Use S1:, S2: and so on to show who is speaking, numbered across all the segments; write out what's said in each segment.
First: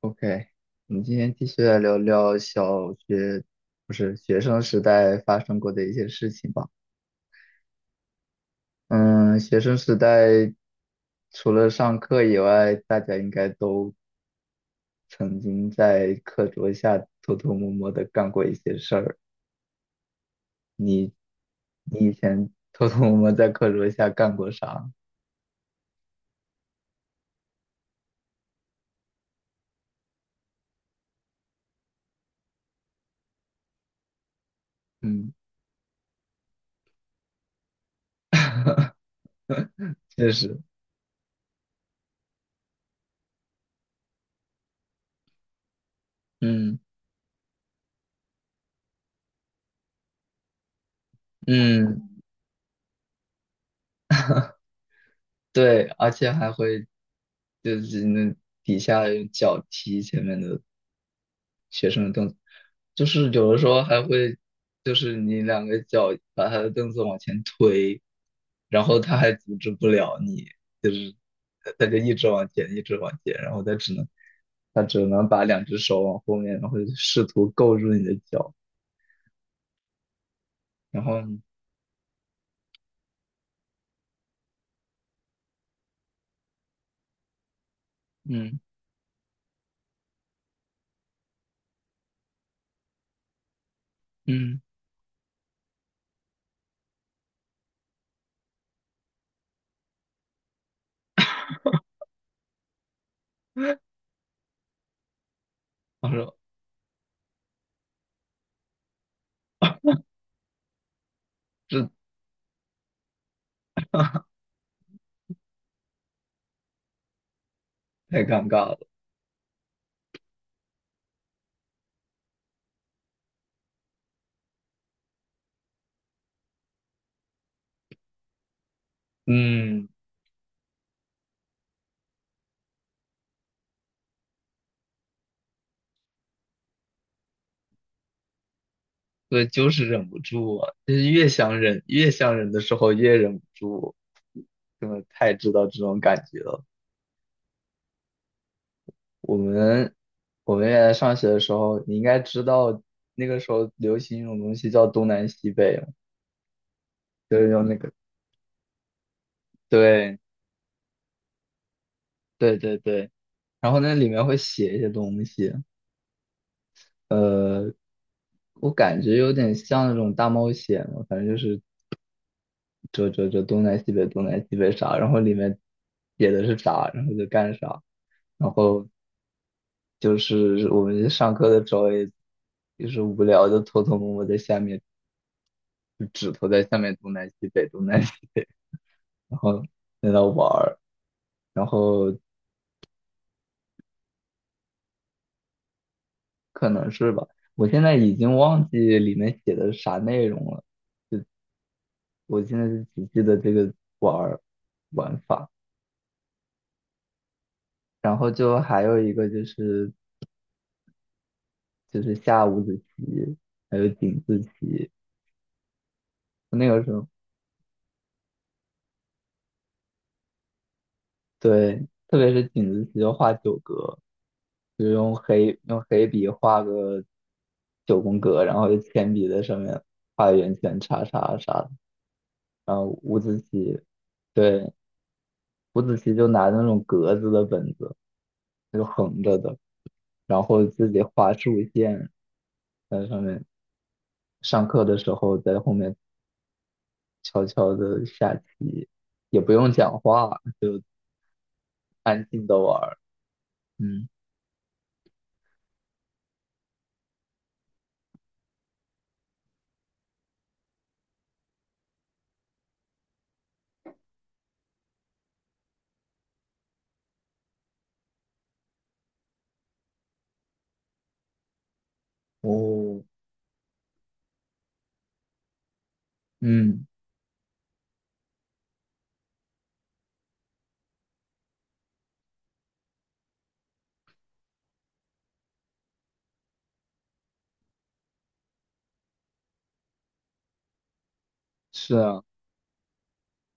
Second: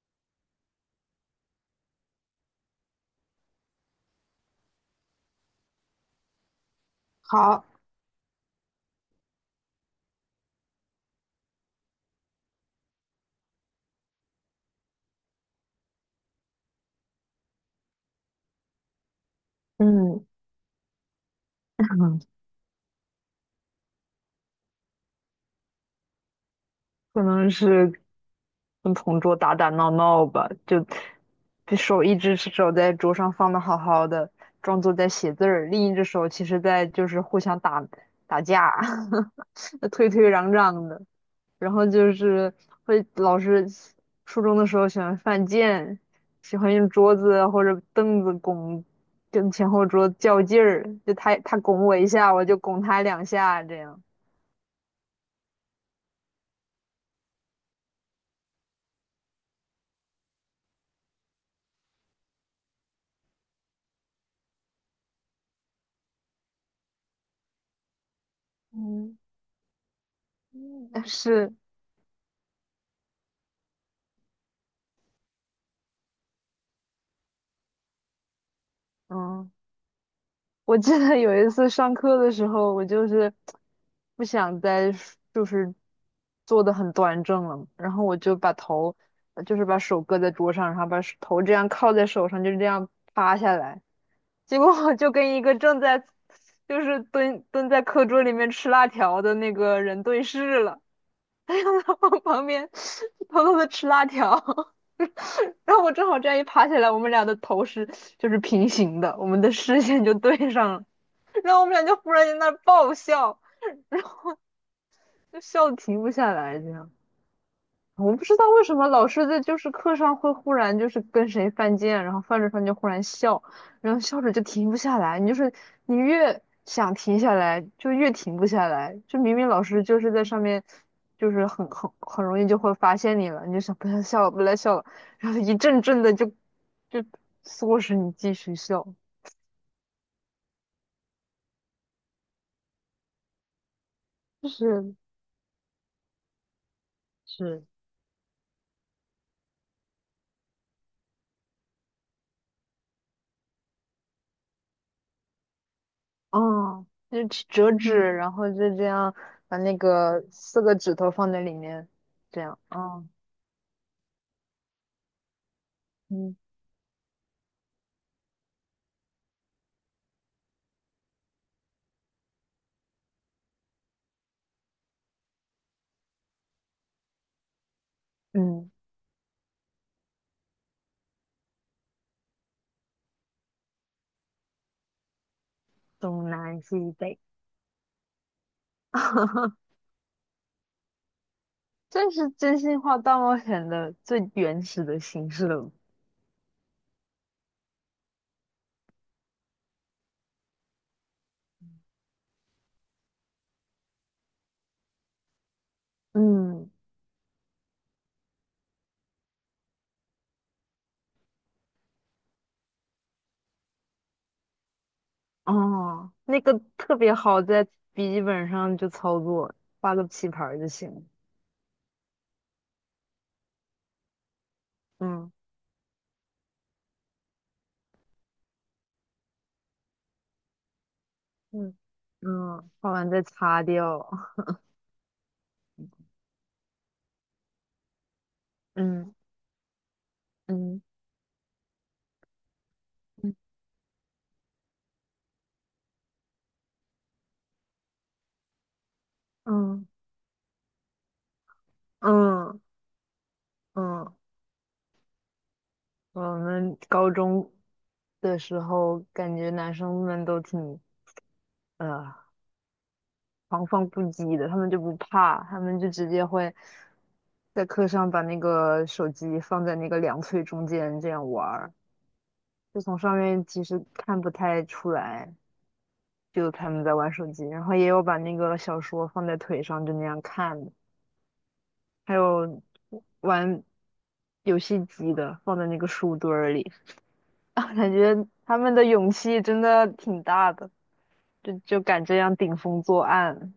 S1: OK，我们今天继续来聊聊小学，不是学生时代发生过的一些事情吧。
S2: 好，
S1: 嗯，学生时代除了上课以外，大家应该都曾经在课桌下偷偷摸摸的干过一些事儿。
S2: 嗯，
S1: 你，你以 前偷偷摸摸在课桌下干过啥？
S2: 可能是跟同桌打打闹闹吧，就手一只手在桌上放的好好的，装作在
S1: 嗯，
S2: 写字儿，另一只手其实在就是互相打架，推
S1: 确
S2: 推攘
S1: 实，
S2: 攘的，然后就是老师初中的时候喜欢犯贱，喜欢
S1: 嗯
S2: 用桌子或者凳子拱跟前后桌较劲儿，就他拱我
S1: 嗯。
S2: 一下，我就拱他两下这样。
S1: 对，而且还会就是那底下用脚踢前面的学生的凳子，就是有的时候还会就是你两个脚把他的凳子往前推，然后他
S2: 嗯。
S1: 还阻止不了你，就
S2: 嗯
S1: 是
S2: 是，
S1: 他就一直往前，一直往前，然后他只能把两只手往后面，然后试图够住你的脚，
S2: 嗯，我记
S1: 然
S2: 得
S1: 后
S2: 有一次上课的时候，我就是不想再就是坐得很端正了，然后我就把
S1: 嗯
S2: 头，就是把手搁在桌上，然后把手头这样靠在手上，就这样趴下来，结
S1: 嗯，
S2: 果我就跟一个正在就是蹲在课桌里面吃辣条的那个人对视了。往旁边偷偷的吃辣条，然后我正
S1: 他
S2: 好这
S1: 说
S2: 样一爬起来，我们俩的头是就是平行的，我们的视线就对上了，然后我们俩
S1: 这
S2: 就忽然间那儿爆笑，就笑得停不下来，这样。我
S1: 太
S2: 不知
S1: 尴
S2: 道为
S1: 尬
S2: 什
S1: 了，
S2: 么老师在就是课上会忽然就是跟谁犯贱，然后犯着犯着忽然笑，然后笑着就停不下来。你就是你越想停下来，就越停不下来。就明明老师
S1: 嗯。
S2: 就是在上面，就是很容易就会发现你了，你就想不要笑了，不要笑了，然后一阵阵的就唆使你继续笑，
S1: 对，就是忍不住啊，就是越想忍，越想忍的时候越忍不住，
S2: 就
S1: 真
S2: 是
S1: 的太知道这种感觉了。
S2: 是，
S1: 我们我们原来上学的时候，你应该知道那个时候流行一种东西叫东南西北嘛
S2: 啊，就
S1: 就
S2: 去
S1: 是用
S2: 折
S1: 那个，
S2: 纸，嗯然后就这样把那
S1: 对
S2: 个四个指头放在里面，这
S1: 对
S2: 样，
S1: 对
S2: 啊
S1: 对，然后那里面会写一些东西，
S2: 嗯，嗯
S1: 呃，我感觉有点像那种大冒险嘛，反正就是这东南西北东南西北啥，然后里面写的是啥，然后就干啥。然
S2: 嗯，
S1: 后就是我们上课的时候也，就是无聊就偷偷摸摸在下面，就
S2: 东
S1: 指头
S2: 南
S1: 在下
S2: 西
S1: 面东
S2: 北，
S1: 南西北东南西，然 后在那玩儿，然
S2: 这
S1: 后
S2: 是真心话大冒险的最原始的形式了。
S1: 可能是吧，我现在已经忘记里面写的啥内容了，我现在就只记得这个玩儿玩法，
S2: 嗯，
S1: 然后就还有一个就是下五子棋，还有井字棋，
S2: 哦，那个
S1: 那个时
S2: 特
S1: 候。
S2: 别好，在笔记本上就操作，画个棋盘儿就行了
S1: 对，特别是井字棋就画九格，就是
S2: 嗯
S1: 用黑笔画个九宫格，然后用铅笔在上面画圆圈、叉叉啥的。
S2: 嗯嗯，
S1: 然后
S2: 画完
S1: 五
S2: 再
S1: 子
S2: 擦
S1: 棋，
S2: 掉。
S1: 对，五子棋就拿那种格子的本子，就
S2: 嗯
S1: 横着的，然后
S2: 嗯
S1: 自己画竖线在上
S2: 嗯
S1: 面。上课的时候在后面悄悄的下棋，也不用
S2: 嗯
S1: 讲话，就安静的
S2: 嗯
S1: 玩儿。嗯
S2: 嗯，我们高中的时候，感觉男生们都挺呃狂放不羁的，他们就不怕，他们就直接会在课上把那个手机放在那个两腿中间这样玩儿，就从
S1: 哦，
S2: 上面其实看不太出来，就他们
S1: 嗯，
S2: 在玩手机，然后也有把那个小说放在腿上就那样看的还有玩游戏机的放在那个书堆儿里，啊感觉他们的勇气真的挺大的，就
S1: 是
S2: 敢这
S1: 啊。
S2: 样顶风作案，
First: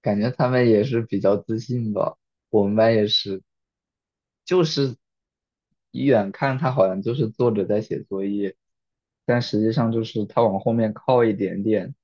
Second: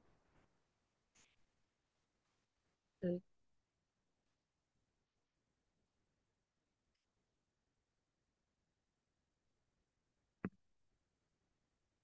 S1: 感觉他们也是比较自信吧。我们班也
S2: 对，
S1: 是，就是一眼看他好像就是坐着在写作业，但实际上就是他往后面靠一点点，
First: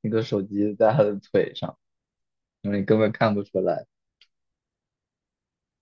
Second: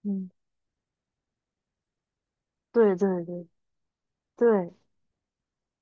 S1: 那个
S2: 嗯，
S1: 手机在他的腿上，然后你
S2: 对
S1: 根本
S2: 对
S1: 看不
S2: 对
S1: 出来。
S2: 对，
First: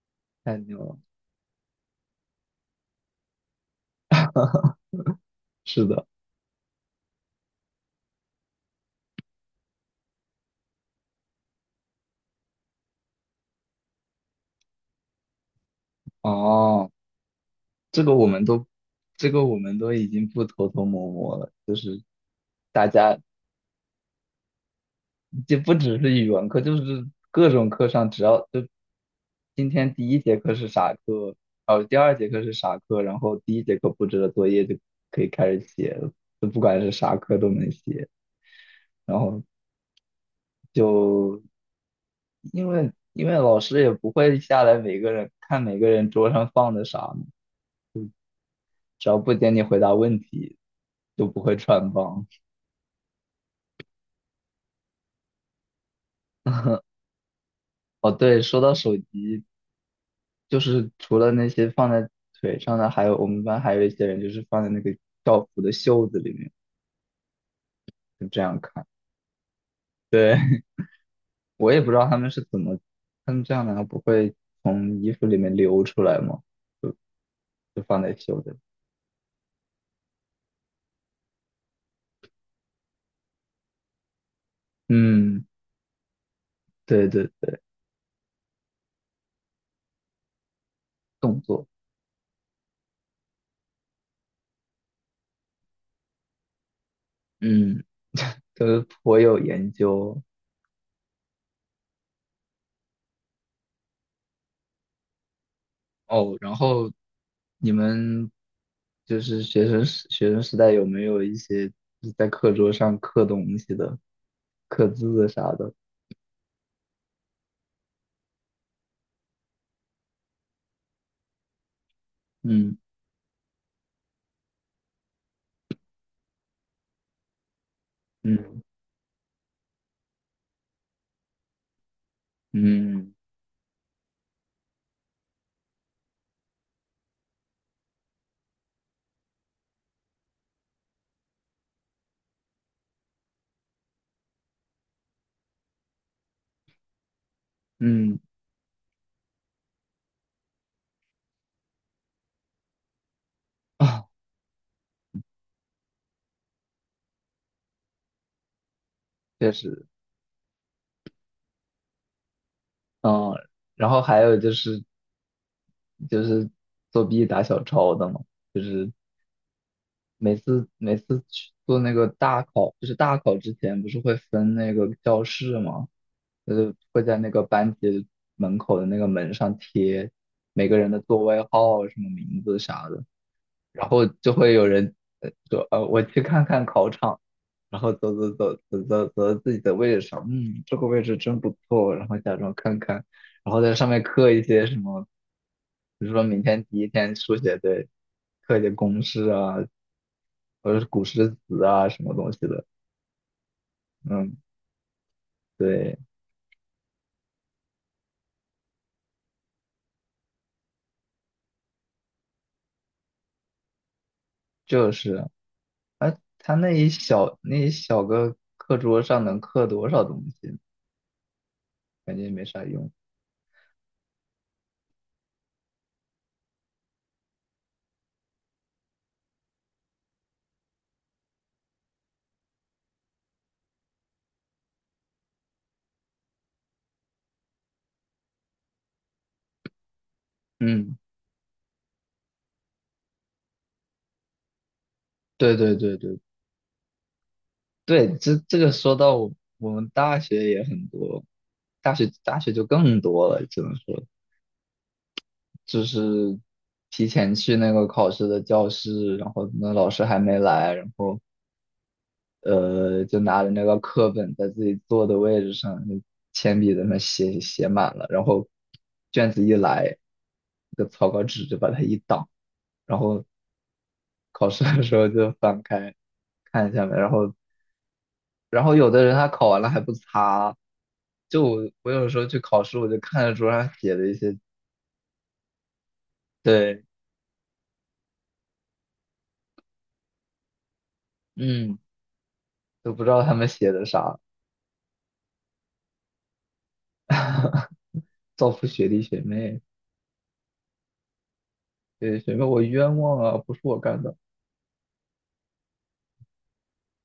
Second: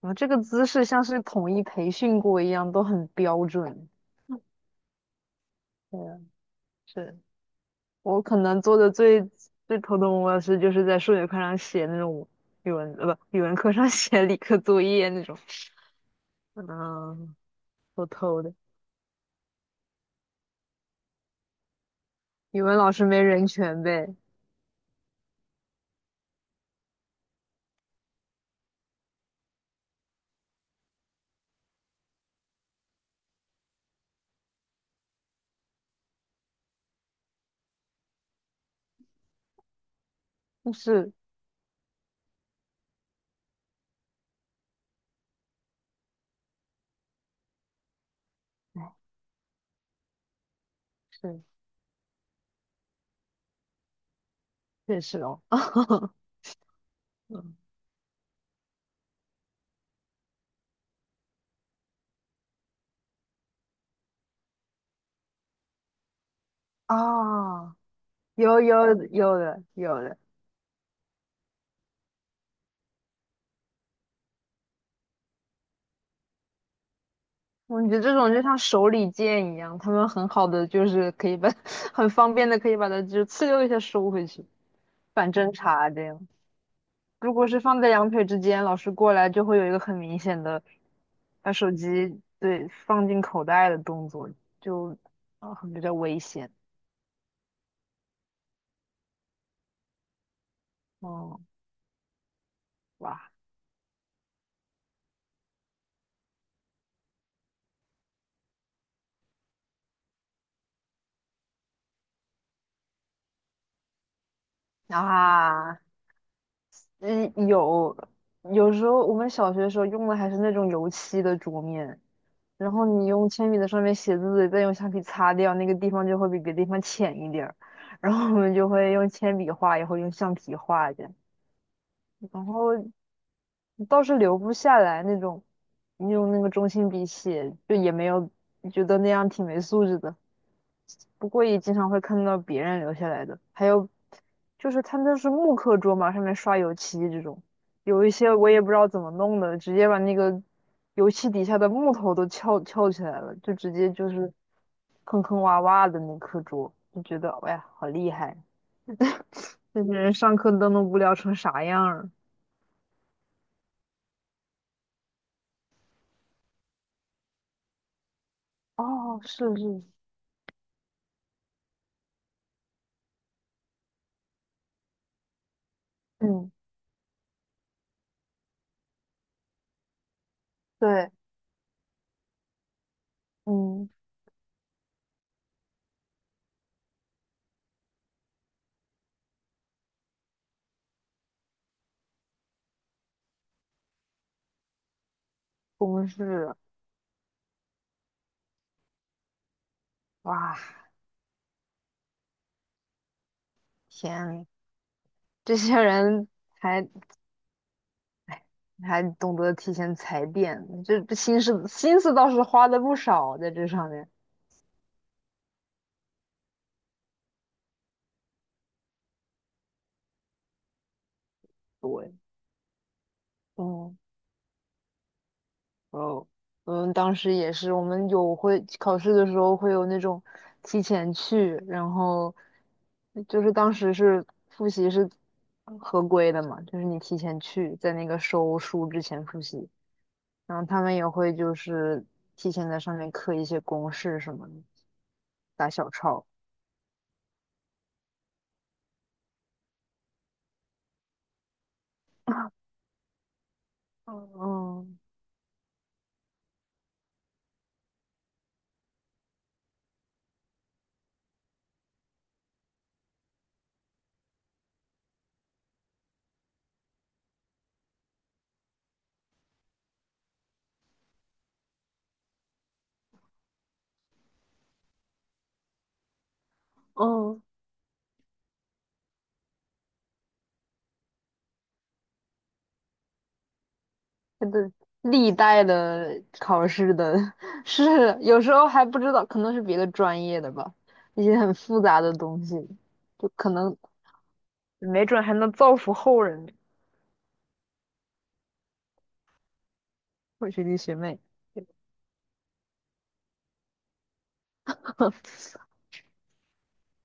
S2: 然后这个
S1: 太
S2: 姿
S1: 牛
S2: 势
S1: 了，
S2: 像是统一培训过一样，都很标准。
S1: 是
S2: 对
S1: 的，
S2: 啊，是我可能做的最头疼我的事，就是在数学课上写那种语文，不，语文课上 写理科作业那种，
S1: 哦，
S2: 嗯，
S1: 这
S2: 偷
S1: 个我
S2: 偷
S1: 们
S2: 的。
S1: 都，这个我们都已经不偷偷摸摸了，就是。
S2: 语文
S1: 大
S2: 老师
S1: 家。
S2: 没人权呗？
S1: 就不只是语文课，就是各种课上，只要就今天第一节课是啥课，哦，第二节课是啥课，然后第一节课布置的作业就可以开始写了，就不管是啥课都能写。然后
S2: 但是，
S1: 就因为老师也不会下来每个人看每个人桌上放的啥嘛
S2: 哎，
S1: 只要不点你回答问题，就不会
S2: 是
S1: 穿帮。
S2: 确实哦，嗯
S1: 哦，对，说到手机，就是除了那些放在腿上的，还有我们班还有一些人就是放在那个校服的袖子里面，
S2: 啊，
S1: 就这样
S2: 有
S1: 看。
S2: 有有的有的。
S1: 对，我也不知道他们是怎么，他们这样难道不会从衣服里面流出来吗？就
S2: 我
S1: 就
S2: 觉得
S1: 放
S2: 这
S1: 在
S2: 种就
S1: 袖子
S2: 像
S1: 里。
S2: 手里剑一样，他们很好的就是可以把，很方便的可以把它就呲溜一下收回去，反
S1: 嗯，
S2: 侦查这样。
S1: 对对
S2: 如果是
S1: 对，
S2: 放在两腿之间，老师过来就会有一个很明显的
S1: 动
S2: 把
S1: 作，
S2: 手机对放进口袋的动作，就啊、很比较危险。
S1: 嗯，都颇有研究
S2: 哦，哇
S1: 哦。然后你们就是学生时代有没有一些就是在课桌上刻东西的、刻字的啥的？
S2: 啊！嗯，有有时候我们小学的时候用的还是那种油漆的桌面，然
S1: 嗯。
S2: 后你用铅笔在上面写字，再用橡皮擦掉，那个地方就会比别的地方浅一点儿。然后我们
S1: 嗯
S2: 就会用铅笔画，也会用橡皮画的，然后
S1: 嗯
S2: 倒是留不下来那种，你用那个中性笔写，就也没有觉得那样挺没素质的。不过也经常会看到别人留下来的，还有就是他们是木课桌嘛，上面刷油漆这种，有一
S1: 嗯
S2: 些我也不知道怎么弄的，直接把那个油漆底下的木头都翘翘起来了，就直接
S1: 啊，
S2: 就是坑坑洼洼的那课桌，就觉得哎呀好厉害，
S1: 确
S2: 这
S1: 实，
S2: 些人上课都能无聊成啥样儿？
S1: 啊，然后还有就是就是作弊打小抄的嘛，就是
S2: 哦，是是，
S1: 每次去做那个大考，就是大考之前不是会分那个教室嘛，
S2: 嗯，
S1: 就是会在那个班级门口的那个门上贴每个人的
S2: 对，
S1: 座位号、什么名字啥的。然
S2: 嗯，
S1: 后就会有人呃说，呃，我去看看考场，然后走走走走走走到自己的位置上，嗯，这个位置真不错，然后假装看看，然后在上面刻一些什么，比
S2: 公
S1: 如说明
S2: 式，
S1: 天第一天数学对，刻一些公式啊，
S2: 哇，
S1: 或者是古诗词啊什么东西的，嗯，
S2: 天，这些
S1: 对，
S2: 人还哎，还懂得提前踩点，这心思倒是花的不少在这上面。
S1: 就是，哎，他那一小那一小个课桌上能刻多少东西，
S2: 对，
S1: 感觉也没啥用，
S2: 嗯，哦，们当时也是，我们有会考试的时候会有那种提前去，然后就是当时是复习是合规的嘛，就是你提前去，在那个收书之前复习，然后他们
S1: 嗯，
S2: 也会就是提前在上面刻一些公式什么的，
S1: 对
S2: 打
S1: 对
S2: 小
S1: 对对
S2: 抄。
S1: 对，这这个说到我们大学也很多，大学就更多了，只能说
S2: 嗯嗯。
S1: 就是提前去那个考试的教室，然后那老师还没来，然后就拿着那个课本在自己坐的位置上，就铅笔在那写满了，然后卷子一来，那个草稿纸就把它一挡，然后考试的时候就翻开看一下嘛，
S2: 嗯
S1: 然后有的人他考完了还不擦，就我有时候去考试，我就看着桌上写的一些，
S2: 真的历代的考
S1: 对，
S2: 试的 是有时候还不知道，可能是别的专业的吧，一些很
S1: 嗯，
S2: 复杂的东西，
S1: 都不知道
S2: 就
S1: 他们
S2: 可
S1: 写
S2: 能
S1: 的啥，
S2: 没准还能造福后人呢。
S1: 造福学弟学妹，
S2: 我学弟学妹，
S1: 对，学妹我冤枉啊，不是我干的。